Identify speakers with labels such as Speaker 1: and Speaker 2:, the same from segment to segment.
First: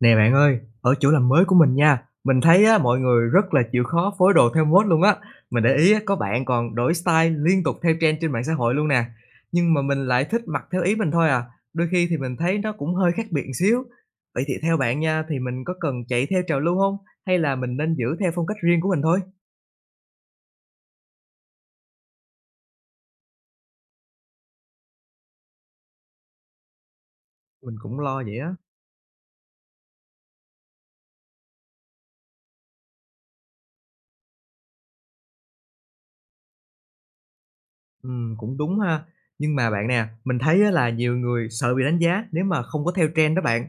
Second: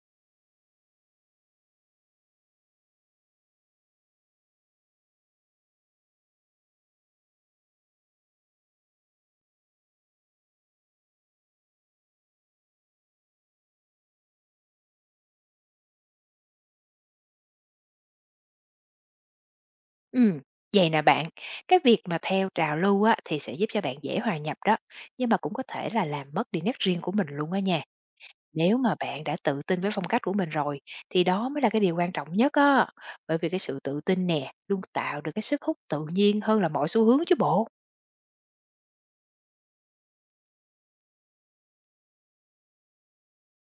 Speaker 1: Nè bạn ơi, ở chỗ làm mới của mình nha, mình thấy á, mọi người rất là chịu khó phối đồ theo mốt luôn á. Mình để ý á, có bạn còn đổi style liên tục theo trend trên mạng xã hội luôn nè. Nhưng mà mình lại thích mặc theo ý mình thôi à. Đôi khi thì mình thấy nó cũng hơi khác biệt một xíu. Vậy thì theo bạn nha, thì mình có cần chạy theo trào lưu không? Hay là mình nên giữ theo phong cách riêng của mình thôi?
Speaker 2: Ừm, vậy nè bạn, cái việc mà theo trào lưu á, thì sẽ giúp cho bạn dễ hòa nhập đó, nhưng mà cũng có thể là làm mất đi nét riêng của mình luôn á
Speaker 1: Mình
Speaker 2: nha.
Speaker 1: cũng lo vậy á.
Speaker 2: Nếu mà bạn đã tự tin với phong cách của mình rồi, thì đó mới là cái điều quan trọng nhất á. Bởi vì cái sự tự tin nè, luôn tạo được cái sức hút tự nhiên hơn là mọi xu hướng chứ bộ.
Speaker 1: Cũng đúng ha. Nhưng mà bạn nè, mình thấy á là nhiều người sợ bị đánh giá nếu mà không có theo trend đó bạn.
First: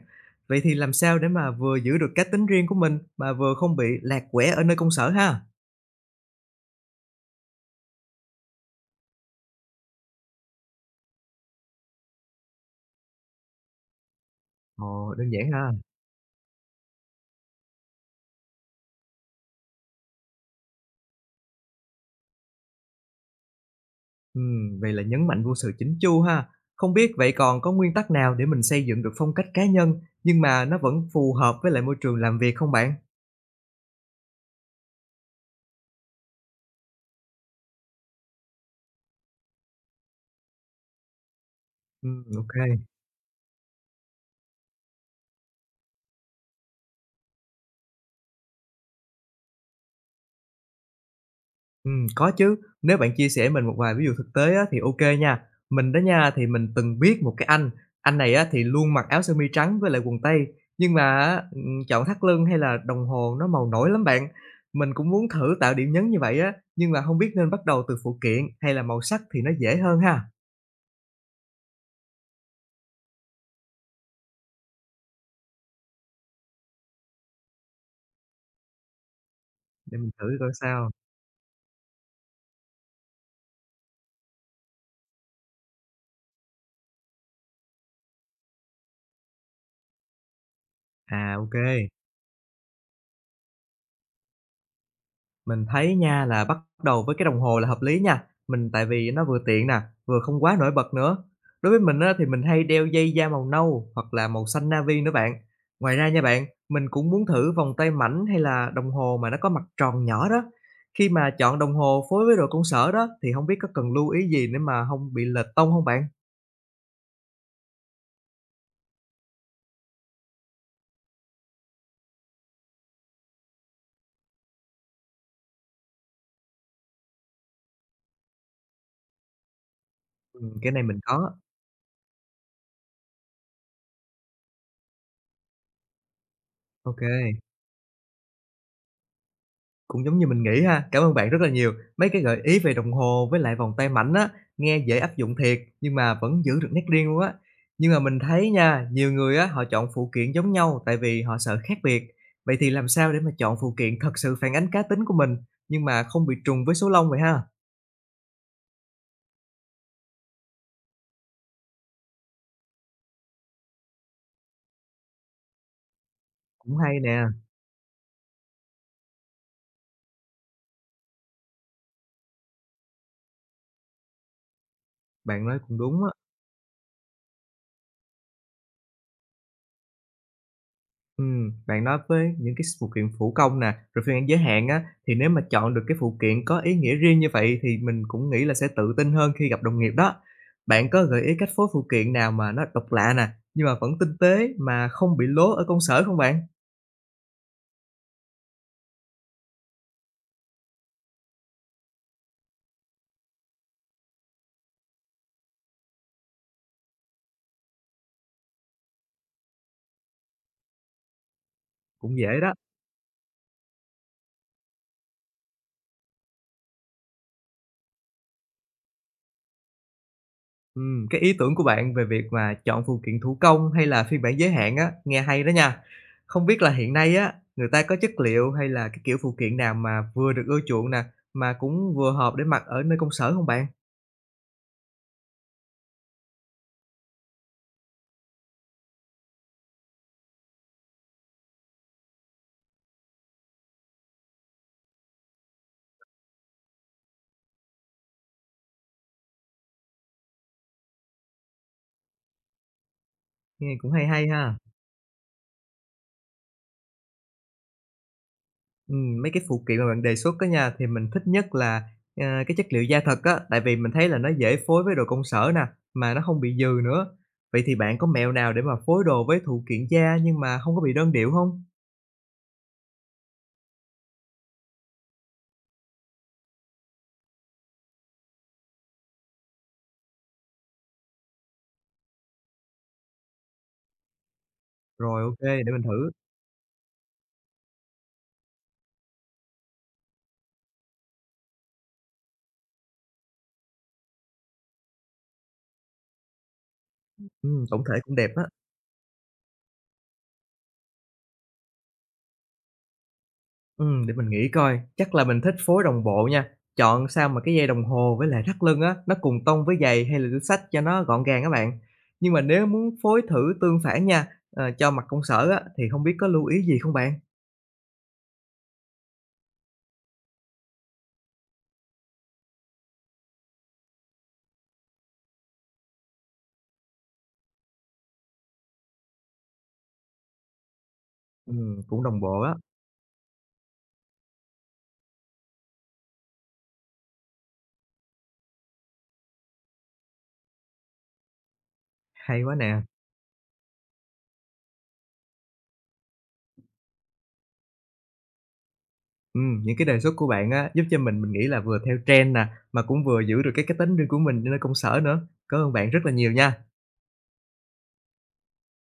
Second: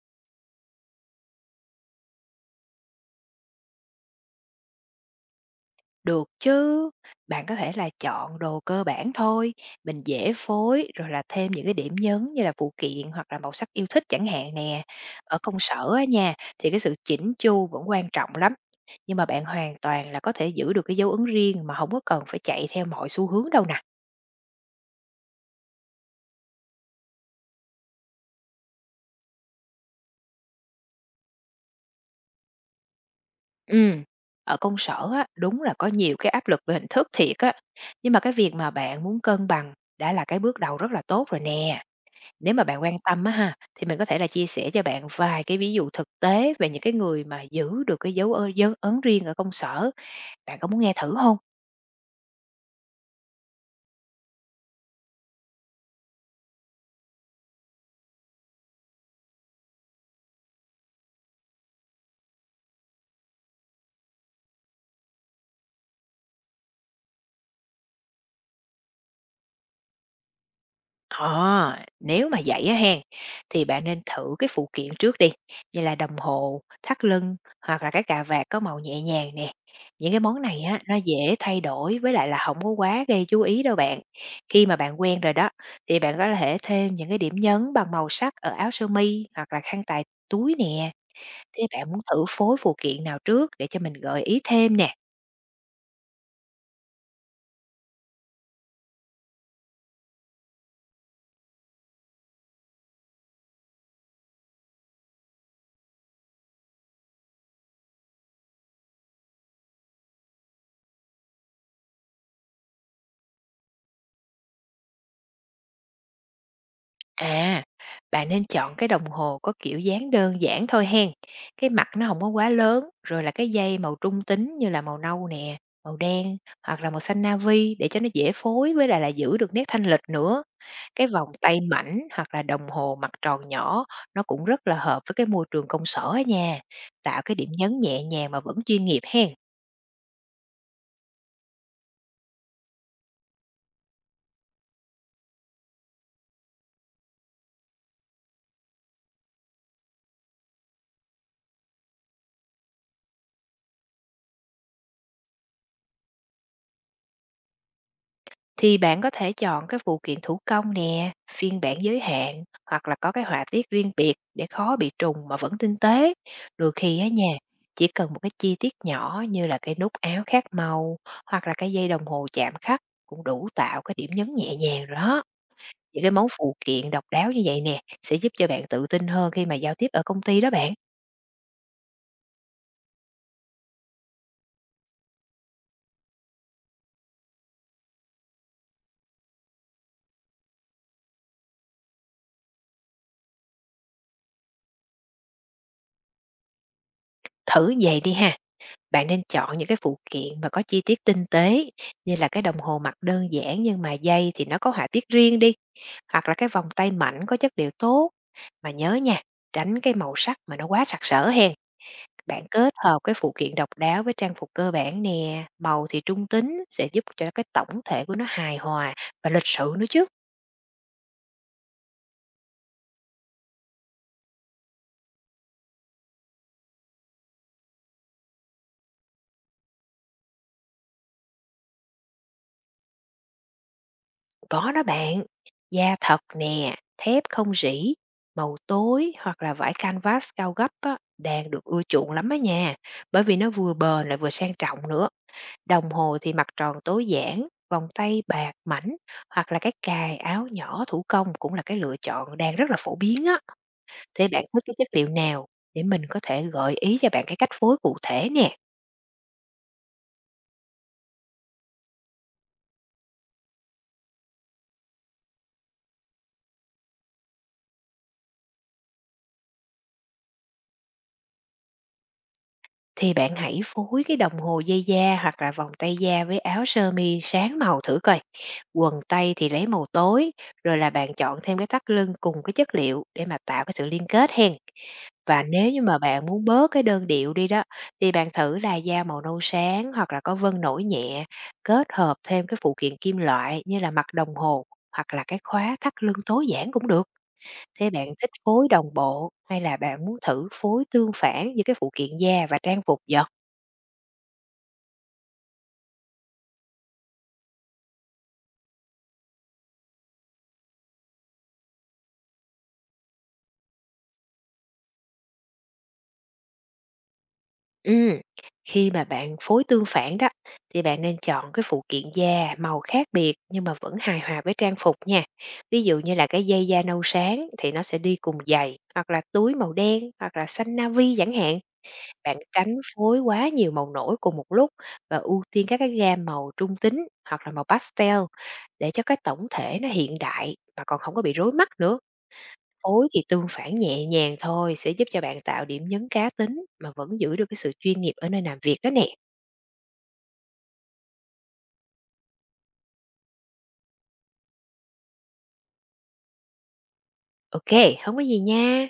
Speaker 1: Vậy thì làm sao để mà vừa giữ được cá tính riêng của mình mà vừa không bị lạc quẻ ở nơi công sở ha?
Speaker 2: Được chứ, bạn có thể là chọn đồ cơ bản thôi, mình dễ phối rồi là thêm những cái điểm nhấn như là phụ kiện hoặc là màu sắc yêu thích chẳng hạn nè.
Speaker 1: Ồ, đơn
Speaker 2: Ở
Speaker 1: giản
Speaker 2: công
Speaker 1: ha.
Speaker 2: sở á nha, thì cái sự chỉnh chu vẫn quan trọng lắm. Nhưng mà bạn hoàn toàn là có thể giữ được cái dấu ấn riêng mà không có cần phải chạy theo mọi xu hướng đâu nè.
Speaker 1: Vậy là nhấn mạnh vô sự chỉnh chu ha. Không biết vậy còn có nguyên tắc nào để mình xây dựng được phong cách cá nhân nhưng mà nó vẫn phù hợp với lại môi trường làm việc không bạn?
Speaker 2: Ừ. Ở công sở á, đúng là có nhiều cái áp lực về hình thức thiệt á. Nhưng mà cái việc mà bạn muốn cân bằng đã là cái bước đầu rất là tốt rồi nè.
Speaker 1: OK.
Speaker 2: Nếu mà bạn quan tâm á ha, thì mình có thể là chia sẻ cho bạn vài cái ví dụ thực tế về những cái người mà giữ được cái dấu ấn riêng ở công sở, bạn có muốn nghe thử không?
Speaker 1: Có chứ, nếu bạn chia sẻ mình một vài ví dụ thực tế á, thì OK nha. Mình đó nha, thì mình từng biết một cái anh này á, thì luôn mặc áo sơ mi trắng với lại quần tây, nhưng mà á, chọn thắt lưng hay là đồng hồ nó màu nổi lắm bạn. Mình cũng muốn thử tạo điểm nhấn như vậy á, nhưng mà không biết nên bắt đầu từ phụ kiện hay là màu sắc thì nó dễ hơn ha?
Speaker 2: À, nếu mà vậy á hen, thì bạn nên thử cái phụ kiện trước đi, như là đồng hồ, thắt lưng hoặc là cái cà vạt có màu nhẹ nhàng nè.
Speaker 1: Để mình
Speaker 2: Những cái
Speaker 1: thử
Speaker 2: món
Speaker 1: coi
Speaker 2: này á,
Speaker 1: sao.
Speaker 2: nó dễ thay đổi với lại là không có quá gây chú ý đâu bạn. Khi mà bạn quen rồi đó, thì bạn có thể thêm những cái điểm nhấn bằng màu sắc ở áo sơ mi hoặc là khăn tài túi nè.
Speaker 1: À, OK.
Speaker 2: Thế bạn muốn thử phối phụ kiện nào trước để cho mình gợi ý thêm nè?
Speaker 1: Mình thấy nha là bắt đầu với cái đồng hồ là hợp lý nha, mình tại vì nó vừa tiện nè, vừa không quá nổi bật nữa. Đối với mình á, thì mình hay đeo dây da màu nâu hoặc là màu xanh navy nữa bạn. Ngoài ra nha bạn, mình cũng muốn thử vòng tay mảnh hay là đồng hồ mà nó có mặt tròn nhỏ đó. Khi mà chọn đồng hồ phối với đồ công sở đó thì không biết có cần lưu ý gì để mà không bị lệch tông không bạn?
Speaker 2: À, bạn nên chọn cái đồng hồ có kiểu dáng đơn giản thôi hen. Cái mặt nó không có quá lớn, rồi là cái dây màu trung tính như là màu nâu nè, màu đen hoặc là màu xanh navy để cho nó dễ phối với lại là giữ được nét thanh lịch nữa.
Speaker 1: Cái này mình
Speaker 2: Cái vòng
Speaker 1: có.
Speaker 2: tay mảnh hoặc là đồng hồ mặt tròn nhỏ nó cũng rất là hợp với cái môi trường công sở ở nhà, tạo cái
Speaker 1: OK.
Speaker 2: điểm nhấn nhẹ nhàng mà vẫn chuyên nghiệp hen.
Speaker 1: Cũng giống như mình nghĩ ha. Cảm ơn bạn rất là nhiều. Mấy cái gợi ý về đồng hồ với lại vòng tay mảnh á, nghe dễ áp dụng thiệt, nhưng mà vẫn giữ được nét riêng luôn á. Nhưng mà mình thấy nha, nhiều người á, họ chọn phụ kiện giống nhau tại vì họ sợ khác biệt. Vậy thì làm sao để mà chọn phụ kiện thật sự phản ánh cá tính của mình, nhưng mà không bị trùng với số lông vậy ha?
Speaker 2: Thì bạn có thể chọn các phụ kiện thủ công nè, phiên bản giới hạn hoặc là có cái họa tiết riêng biệt để khó bị trùng mà vẫn tinh tế. Đôi
Speaker 1: Cũng hay
Speaker 2: khi á
Speaker 1: nè,
Speaker 2: nha, chỉ cần một cái chi tiết nhỏ như là cái nút áo khác màu hoặc là cái dây đồng hồ chạm khắc cũng đủ tạo cái điểm nhấn nhẹ nhàng rồi đó.
Speaker 1: bạn nói cũng
Speaker 2: Những
Speaker 1: đúng á.
Speaker 2: cái món phụ kiện độc đáo như vậy nè sẽ giúp cho bạn tự tin hơn khi mà giao tiếp ở công ty đó bạn.
Speaker 1: Bạn nói với những cái phụ kiện thủ công nè, rồi phương án giới hạn á, thì nếu mà chọn được cái phụ kiện có ý nghĩa riêng như vậy thì mình cũng nghĩ là sẽ tự tin hơn khi gặp đồng nghiệp đó. Bạn có gợi ý cách phối phụ kiện nào mà nó độc lạ nè, nhưng mà vẫn tinh tế mà không bị lố ở công sở không bạn?
Speaker 2: Thử vậy đi ha. Bạn nên chọn những cái phụ kiện mà có chi tiết tinh tế như là cái đồng hồ mặt đơn giản nhưng mà dây thì nó có họa tiết riêng đi. Hoặc là cái vòng tay mảnh có chất liệu tốt, mà nhớ nha, tránh cái màu sắc mà nó quá sặc sỡ hen.
Speaker 1: Cũng dễ
Speaker 2: Bạn
Speaker 1: đó.
Speaker 2: kết hợp cái phụ kiện độc đáo với trang phục cơ bản nè, màu thì trung tính sẽ giúp cho cái tổng thể của nó hài hòa và lịch sự nữa chứ.
Speaker 1: Cái ý tưởng của bạn về việc mà chọn phụ kiện thủ công hay là phiên bản giới hạn á, nghe hay đó nha. Không biết là hiện nay á, người ta có chất liệu hay là cái kiểu phụ kiện nào mà vừa được ưa chuộng nè, mà cũng vừa hợp để mặc ở nơi công sở không bạn?
Speaker 2: Có đó bạn, da thật nè, thép không rỉ, màu tối hoặc là vải canvas cao gấp á, đang được ưa chuộng lắm á nha, bởi vì nó vừa bền lại vừa sang trọng nữa. Đồng hồ thì mặt tròn tối giản, vòng tay bạc mảnh hoặc là cái cài áo nhỏ thủ công cũng là cái lựa chọn đang rất là phổ biến á.
Speaker 1: Nghe cũng hay
Speaker 2: Thế
Speaker 1: hay
Speaker 2: bạn
Speaker 1: ha.
Speaker 2: thích cái chất liệu nào để mình có thể gợi ý cho bạn cái cách phối cụ thể nè.
Speaker 1: Mấy cái phụ kiện mà bạn đề xuất á nha, thì mình thích nhất là, cái chất liệu da thật á, tại vì mình thấy là nó dễ phối với đồ công sở nè, mà nó không bị dừ nữa. Vậy thì bạn có mẹo nào để mà phối đồ với phụ kiện da nhưng mà không có bị đơn điệu không.
Speaker 2: Thì bạn hãy phối cái đồng hồ dây da hoặc là vòng tay da với áo sơ mi sáng màu thử coi. Quần tây thì lấy màu tối, rồi là bạn chọn thêm cái thắt lưng cùng cái chất liệu để mà tạo cái sự liên kết hen.
Speaker 1: Rồi, OK,
Speaker 2: Và nếu
Speaker 1: để mình
Speaker 2: như mà
Speaker 1: thử.
Speaker 2: bạn muốn bớt cái đơn điệu đi đó, thì bạn thử là da màu nâu sáng hoặc là có vân nổi nhẹ, kết hợp thêm cái phụ kiện kim loại như là mặt đồng hồ hoặc là cái khóa thắt lưng tối giản cũng được.
Speaker 1: Tổng
Speaker 2: Thế
Speaker 1: thể
Speaker 2: bạn
Speaker 1: cũng đẹp
Speaker 2: thích
Speaker 1: á.
Speaker 2: phối đồng bộ hay là bạn muốn thử phối tương phản giữa cái phụ kiện da và trang phục vậy?
Speaker 1: Để mình nghĩ coi, chắc là mình thích phối đồng bộ nha, chọn sao mà cái dây đồng hồ với lại thắt lưng á, nó cùng tông với giày hay là túi xách cho nó gọn gàng các bạn. Nhưng mà nếu muốn phối thử tương phản nha, cho mặt công sở á, thì không biết có lưu ý gì không bạn?
Speaker 2: ừ, khi mà bạn phối tương phản đó thì bạn nên chọn cái phụ kiện da màu khác biệt nhưng mà vẫn hài hòa với trang phục nha. Ví dụ như là cái dây da nâu sáng thì nó sẽ đi cùng giày hoặc là túi màu đen hoặc là xanh navy chẳng hạn.
Speaker 1: Cũng đồng
Speaker 2: Bạn
Speaker 1: bộ á,
Speaker 2: tránh phối quá nhiều màu nổi cùng một lúc và ưu tiên các cái gam màu trung tính hoặc là màu pastel để cho cái tổng thể nó hiện đại mà còn không có bị rối mắt nữa.
Speaker 1: hay quá nè.
Speaker 2: Phối thì tương phản nhẹ nhàng thôi sẽ giúp cho bạn tạo điểm nhấn cá tính mà vẫn giữ được cái sự chuyên nghiệp ở nơi làm việc đó nè.
Speaker 1: Những cái đề xuất của bạn á, giúp cho mình nghĩ là vừa theo trend nè, mà cũng vừa giữ được cái tính riêng của mình nơi công sở nữa. Cảm ơn bạn rất là nhiều nha.
Speaker 2: ok, không có gì nha.